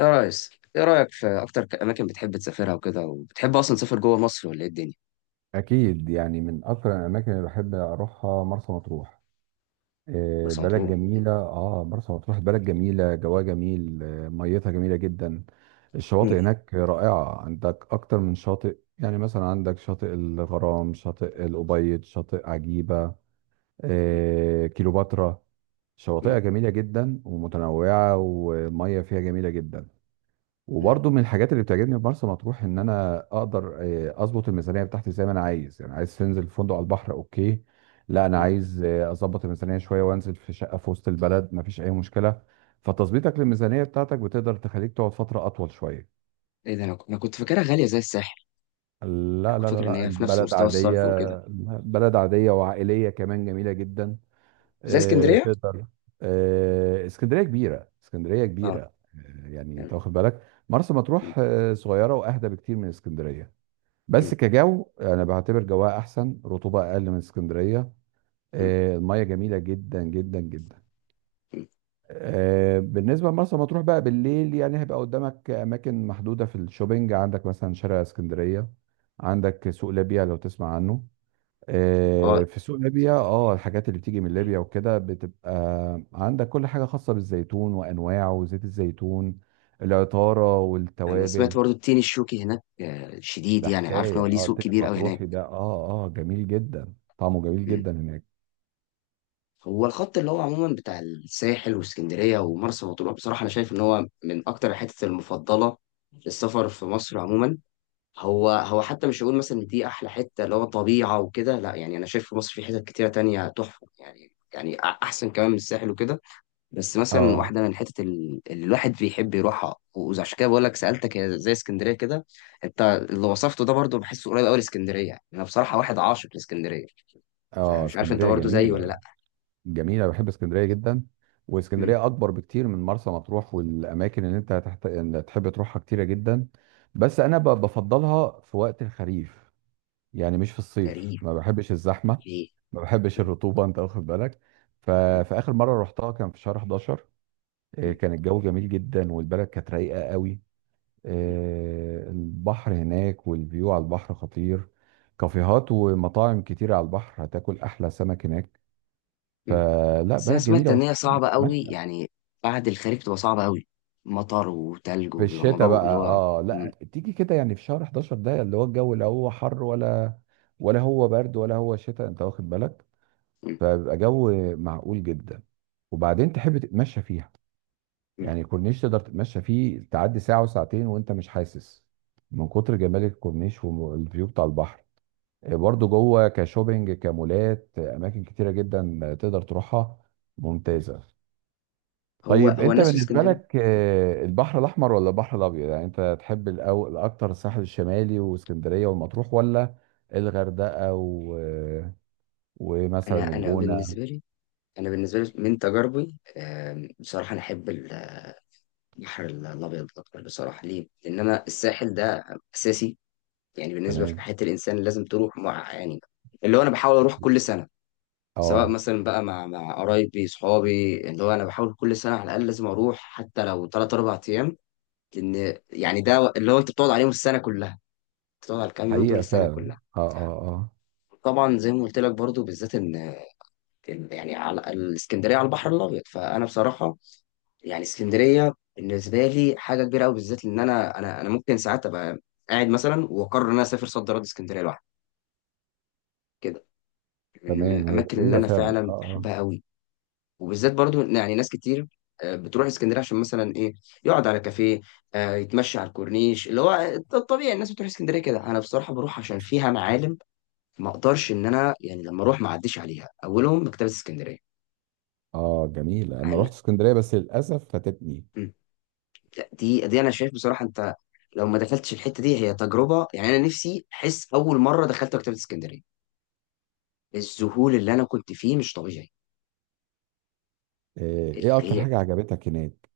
يا ريس، ايه رأيك في اكتر اماكن بتحب تسافرها وكده؟ وبتحب اصلا تسافر جوه مصر ولا ايه الدنيا؟ أكيد يعني من أكثر الأماكن اللي بحب أروحها مرسى مطروح. بس بلد مطلوب. جميلة. مرسى مطروح بلد جميلة جواها جميل، ميتها جميلة جدا. مم. الشواطئ هناك رائعة، عندك أكتر من شاطئ، يعني مثلا عندك شاطئ الغرام، شاطئ الأبيض، شاطئ عجيبة، مم. كيلوباترا. شواطئها مم. جميلة جدا ومتنوعة، والمية فيها جميلة جدا. مم. وبرضه من الحاجات اللي بتعجبني في مرسى مطروح ان انا اقدر اظبط الميزانيه بتاعتي زي ما انا عايز، يعني عايز تنزل فندق على البحر اوكي، لا انا مم. عايز اظبط الميزانيه شويه وانزل في شقه في وسط البلد، مفيش اي مشكله. فتظبيطك للميزانيه بتاعتك بتقدر تخليك تقعد فتره اطول شويه. ايه ده؟ أنا كنت فاكرها غالية زي الساحل. انا لا لا كنت لا فاكر ان لا، هي في نفس البلد مستوى عاديه. الصرف وكده. بلد عاديه وعائليه كمان، جميله جدا. زي آه، اسكندرية. تقدر آه، اسكندريه كبيره، اسكندريه اه. كبيره، يعني تمام. انت واخد بالك. مرسى مم. مطروح صغيره واهدى بكتير من اسكندريه. بس مم. كجو انا بعتبر جواها احسن، رطوبه اقل من اسكندريه. مم. الميه جميله جدا جدا جدا. مم. بالنسبه لمرسى مطروح بقى بالليل، يعني هيبقى قدامك اماكن محدوده في الشوبينج، عندك مثلا شارع اسكندريه، عندك سوق ليبيا لو تسمع عنه. اه في سوق ليبيا الحاجات اللي بتيجي من مم. ليبيا وكده بتبقى عندك، كل حاجه خاصه بالزيتون وانواعه وزيت الزيتون، العطاره انا والتوابل. سمعت برضو التين الشوكي هناك شديد، ده يعني انا عارف ان حكاية هو ليه سوق التاني كبير قوي هناك. المطروحي ده، جميل جدا، طعمه جميل مم. جدا هناك. هو الخط اللي هو عموما بتاع الساحل واسكندرية ومرسى مطروح، بصراحة انا شايف ان هو من اكتر الحتت المفضلة للسفر في مصر عموما. هو حتى مش هقول مثلا ان دي احلى حته اللي هو طبيعه وكده، لا، يعني انا شايف في مصر في حتت كتيره تانية تحفه، يعني احسن كمان من الساحل وكده. بس مثلا اه واحده من الحتت اللي الواحد بيحب يروحها، وعشان كده بقول لك سالتك هي زي اسكندريه كده. انت اللي وصفته ده برضو بحسه قريب قوي لاسكندريه. انا بصراحه واحد عاشق لاسكندريه، اه فمش عارف انت اسكندرية برضو زيي ولا لا. جميلة، جميلة، بحب اسكندرية جدا. امم. واسكندرية أكبر بكتير من مرسى مطروح، والأماكن اللي أنت هتحت... إن تحب تروحها كتيرة جدا. بس أنا بفضلها في وقت الخريف، يعني مش في الصيف، غريب. ما بحبش الزحمة، ليه؟ ما بحبش مم. الرطوبة، أنت واخد بالك؟ ف... مم. فآخر مرة رحتها كان في شهر 11. كان الجو جميل جدا والبلد كانت رايقة قوي. مم. البحر هناك والفيو على البحر خطير. كافيهات ومطاعم كتير على البحر، هتاكل احلى سمك هناك. مم. فلا، بس انا بلد سمعت جميله ان هي وتحب صعبه قوي تتمشى. يعني، بعد الخريف بتبقى صعبه قوي، مطر وتلج في وبيبقى الشتاء موضوع اللي بقى هو. لا، مم. تيجي كده يعني في شهر 11 ده، اللي هو الجو لا هو حر ولا، ولا هو برد، ولا هو شتاء، انت واخد بالك؟ مم. فبيبقى جو معقول جدا، وبعدين تحب تتمشى فيها. مم. يعني الكورنيش تقدر تتمشى فيه، تعدي ساعه وساعتين وانت مش حاسس، من كتر جمال الكورنيش والفيو بتاع البحر. برضو جوه كشوبينج، كمولات، اماكن كتيره جدا تقدر تروحها، ممتازه. هو طيب هو انت الناس في بالنسبه اسكندريه. لك، مم. البحر الاحمر ولا البحر الابيض؟ يعني انت تحب الاكتر الساحل الشمالي واسكندريه والمطروح، ولا الغردقه ومثلا انا الجونه؟ بالنسبه لي، انا بالنسبه لي من تجاربي، بصراحه انا احب البحر الابيض اكتر. بصراحه ليه؟ لان انا الساحل ده اساسي يعني بالنسبه في تمام. حياه الانسان لازم تروح مع، يعني اللي هو انا بحاول اروح أكيد. كل سنه، سواء اه. مثلا بقى مع قرايبي صحابي، اللي هو انا بحاول كل سنه على الاقل لازم اروح، حتى لو 3 4 ايام، لان يعني ده اللي هو انت بتقعد عليهم السنه كلها، بتقعد على الكام يوم دول حقيقه السنه فعلا. كلها. اه اه اه. طبعا زي ما قلت لك برضو بالذات إن يعني على الاسكندريه، على البحر الابيض، فانا بصراحه يعني اسكندريه بالنسبه لي حاجه كبيره قوي، بالذات ان انا ممكن ساعات ابقى قاعد مثلا واقرر ان انا اسافر صد رد اسكندريه لوحدي كده. من تمام، هي الاماكن اللي جميله انا فعلا. فعلا اه بحبها قوي. وبالذات برضو إن يعني ناس كتير بتروح اسكندريه عشان مثلا ايه، يقعد على كافيه، يتمشى على الكورنيش اللي هو الطبيعي. الناس بتروح اسكندريه كده، انا بصراحه بروح عشان فيها معالم، ما اقدرش ان انا يعني لما اروح ما اعديش عليها، اولهم مكتبه اسكندريه. اه اه، جميله. انا عن. رحت اسكندريه بس للاسف فاتتني. مم. لا، دي انا شايف بصراحه انت لو ما دخلتش الحته دي هي تجربه، يعني انا نفسي احس اول مره دخلت مكتبه اسكندريه الذهول اللي انا كنت فيه مش طبيعي. آه، ايه اكتر هي حاجه عجبتك هناك؟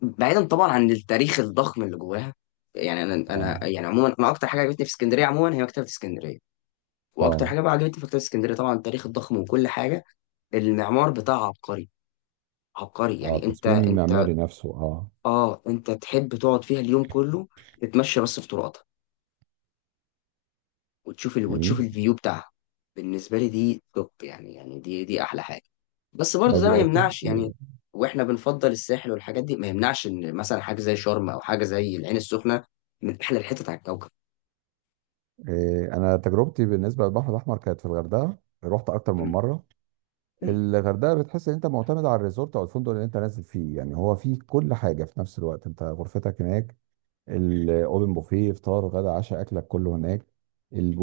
بعيدا طبعا عن التاريخ الضخم اللي جواها، يعني انا اه انا يعني عموما انا اكتر حاجه عجبتني في اسكندريه عموما هي مكتبه اسكندريه. واكتر اه حاجه بقى عجبتني في مكتبه اسكندريه، طبعا التاريخ الضخم وكل حاجه، المعمار بتاعها عبقري. عبقري اه. يعني انت التصميم انت المعماري نفسه، اه اه، انت تحب تقعد فيها اليوم كله، تتمشى بس في طرقاتها، وتشوف وتشوف جميل. الفيو بتاعها. بالنسبه لي دي توب، يعني يعني دي احلى حاجه. بس لا، برضه ده ما دي اكيد. يمنعش يعني، واحنا بنفضل الساحل والحاجات دي، ما يمنعش ان مثلا حاجه زي شرم او حاجه زي العين السخنه من احلى الحتت على الكوكب. انا تجربتي بالنسبه للبحر الاحمر كانت في الغردقه. رحت اكتر من م- مره. م- الغردقه بتحس ان انت معتمد على الريزورت او الفندق اللي انت نازل فيه، يعني هو فيه كل حاجه في نفس الوقت، انت غرفتك هناك، الاوبن بوفيه، فطار غدا عشاء، اكلك كله هناك.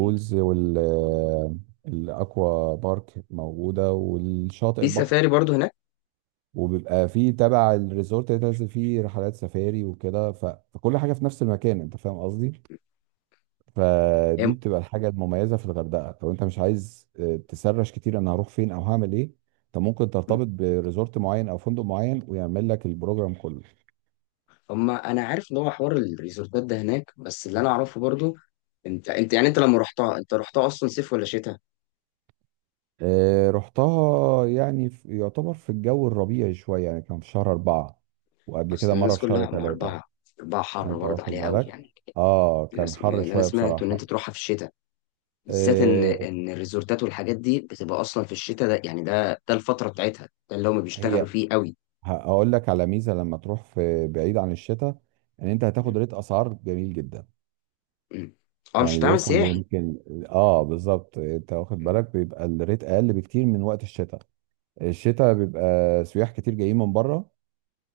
م. وال آه، الاكوا بارك موجوده، والشاطئ، في البحر. سفاري برضه هناك. وبيبقى فيه تبع الريزورت اللي أنت نازل فيه رحلات سفاري وكده. فكل حاجه في نفس المكان، انت فاهم قصدي. هي فدي م- بتبقى الحاجه المميزه في الغردقه، لو انت مش عايز تسرش كتير انا هروح فين او هعمل ايه، انت ممكن م. ترتبط بريزورت معين او فندق معين ويعمل لك البروجرام كله. هما انا عارف ان هو حوار الريزورتات ده هناك، بس اللي انا اعرفه برضه، انت يعني انت لما رحتها انت رحتها اصلا صيف ولا شتاء؟ رحتها يعني في، يعتبر في الجو الربيعي شويه، يعني كان في شهر 4، وقبل كده اصل مره الناس في شهر كلها، ما ثلاثة اربعه، اربعه حر انت برضه واخد عليها قوي بالك، يعني. اه كان الناس اللي حر انا شويه سمعته ان بصراحه. انت تروحها في الشتاء، بالذات ان آه، ان الريزورتات والحاجات دي بتبقى اصلا في الشتاء، ده يعني ده الفتره بتاعتها، ده اللي هم بيشتغلوا هي فيه قوي. هقول لك على ميزه، لما تروح في بعيد عن الشتاء، ان انت هتاخد م- ريت اسعار جميل جدا. م. اه، مش يعني هتعمل بيوصل سياحي. ليمكن، اه بالظبط، انت واخد م- بالك، بيبقى الريت اقل بكتير من وقت الشتاء. الشتاء بيبقى سياح كتير جايين من بره،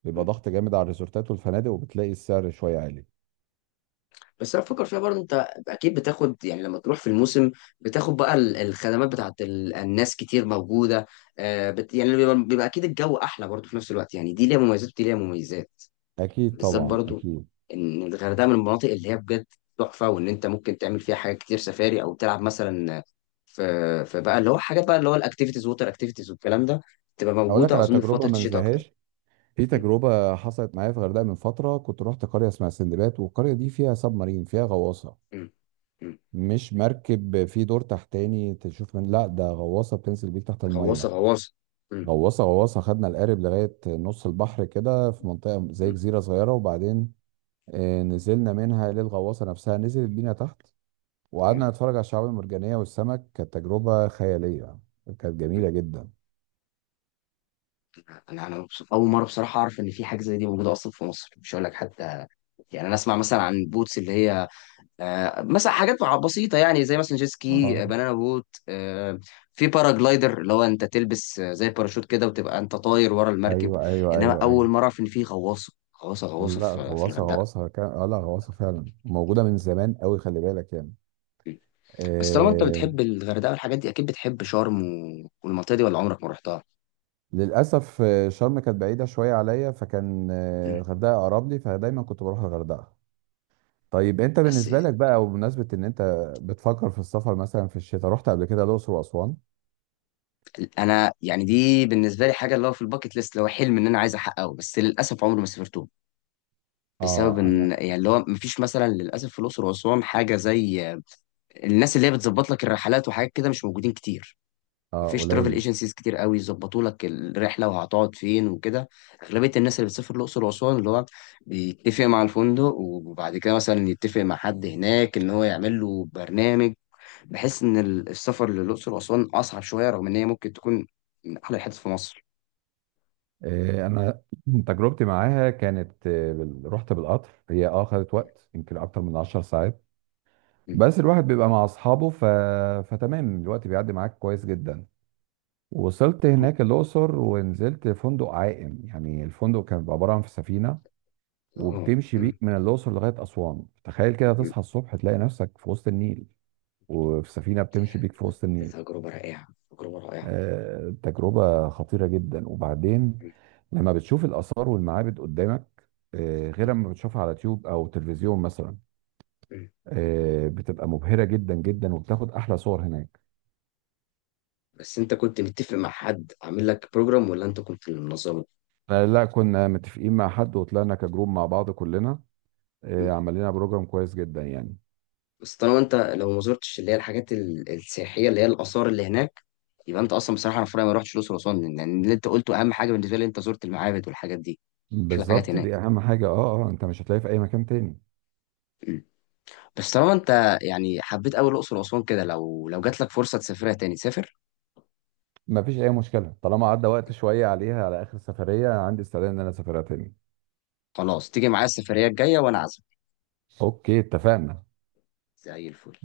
بيبقى م. ضغط جامد على الريزورتات والفنادق، وبتلاقي السعر شويه عالي. بس انا بفكر فيها برضه انت، اكيد بتاخد يعني لما تروح في الموسم، بتاخد بقى الخدمات بتاعت الناس كتير موجوده. آه، بت يعني بيبقى، بيبقى اكيد الجو احلى برضه في نفس الوقت، يعني دي ليها مميزات ودي ليها مميزات. اكيد بالذات طبعا، برضو اكيد. ان الغردقه من المناطق اللي هي بجد تحفه، وان انت ممكن تعمل فيها حاجات كتير، سفاري او تلعب مثلا في في بقى اللي هو حاجات، بقى اللي هو الاكتيفيتيز، ووتر اكتيفيتيز والكلام ده، تبقى هقول لك موجوده على اظن في تجربه فتره ما الشتاء اكتر. انساهاش. في م- تجربه حصلت معايا في الغردقه من فتره، كنت رحت قريه اسمها سندباد، والقريه دي فيها سب مارين، فيها غواصه، م- م. مش مركب في دور تحتاني تشوف من، لا ده غواصه بتنزل بيك تحت غواصه الميه، غواصه. م- غواصه غواصه. خدنا القارب لغايه نص البحر كده في منطقه زي م- جزيره صغيره، وبعدين نزلنا منها للغواصه نفسها، نزلت بينا تحت، م- وقعدنا نتفرج على الشعاب المرجانيه والسمك. كانت تجربه خياليه، كانت م. جميله جدا. انا مبسوط. اول مره بصراحه اعرف ان في حاجه زي دي موجوده اصلا في مصر. مش هقول لك حتى، يعني انا اسمع مثلا عن البوتس اللي هي مثلا حاجات بسيطة، يعني زي مثلا جيت سكي، اه، بنانا بوت، في باراجلايدر اللي هو انت تلبس زي باراشوت كده، وتبقى انت طاير ورا المركب. ايوه ايوه انما ايوه اول ايوه. مرة اعرف ان في غواصة، غواصة لا، في غواصه الغردقة. غواصه كان، لا، غواصه فعلا موجوده من زمان قوي، خلي بالك يعني. بس طالما انت آه، بتحب الغردقة والحاجات دي، اكيد بتحب شرم والمنطقة دي، ولا عمرك ما رحتها؟ للاسف شرم كانت بعيده شويه عليا، فكان مم. الغردقه اقرب لي، فدايما كنت بروح الغردقه. طيب انت بس بالنسبه لك بقى، وبمناسبه ان انت بتفكر في السفر مثلا في الشتاء، رحت قبل كده الاقصر واسوان؟ انا يعني دي بالنسبة لي حاجة اللي هو في الباكت ليست، اللي هو حلم ان انا عايز احققه، بس للاسف عمري ما سافرته، بسبب اه انا، ان يعني اللي هو مفيش مثلا للاسف في الاقصر واسوان حاجة زي الناس اللي هي بتظبط لك الرحلات، وحاجات كده مش موجودين كتير. اه مفيش ترافل قليل. ايجنسيز كتير قوي يظبطوا لك الرحله وهتقعد فين وكده. اغلبيه الناس اللي بتسافر الاقصر واسوان اللي هو بيتفق مع الفندق وبعد كده مثلا يتفق مع حد هناك ان هو يعمل له برنامج. بحس ان السفر للاقصر واسوان اصعب شويه، رغم ان هي ممكن تكون من احلى الحتت في مصر. انا تجربتي معاها كانت، رحت بالقطر، هي خدت وقت يمكن اكتر من 10 ساعات، م- بس الواحد بيبقى مع اصحابه. فتمام، الوقت بيعدي معاك كويس جدا. وصلت هو- هناك الاقصر، ونزلت فندق عائم، يعني الفندق كان بيبقى عباره عن في سفينه، م- اه وبتمشي م- بيك من الأقصر لغاية أسوان. تخيل كده م- تصحى الصبح تلاقي نفسك في وسط النيل، وفي سفينة بتمشي بيك في وسط النيل. تجربه رائعه، تجربه رائعه. تجربة خطيرة جدا. وبعدين لما بتشوف الآثار والمعابد قدامك، غير م- لما بتشوفها على تيوب أو تلفزيون مثلا، م- بتبقى مبهرة جدا جدا، وبتاخد أحلى صور هناك. بس انت كنت متفق مع حد عامل لك بروجرام، ولا انت كنت اللي منظمه؟ فلا، كنا متفقين مع حد وطلعنا كجروب مع بعض كلنا، مم. عمل لنا بروجرام كويس جدا يعني. بس طالما انت لو ما زرتش اللي هي الحاجات السياحيه، اللي هي الاثار اللي هناك، يبقى انت اصلا بصراحه، انا في رايي ما رحتش الاقصر واسوان، لان يعني اللي انت قلته اهم حاجه بالنسبه لي، انت زرت المعابد والحاجات دي، مش الحاجات بالظبط، هناك. دي أهم حاجة، اه اه، انت مش هتلاقيه في أي مكان تاني. مم. بس طالما انت يعني حبيت قوي الاقصر واسوان كده، لو جات لك فرصه تسافرها تاني سافر. ما فيش اي مشكله، طالما عدى وقت شويه عليها، على اخر السفريه أنا عندي استعداد ان انا اسافرها تاني. خلاص، تيجي معايا السفريه الجايه وانا عازمك. اوكي، اتفقنا. زي الفل.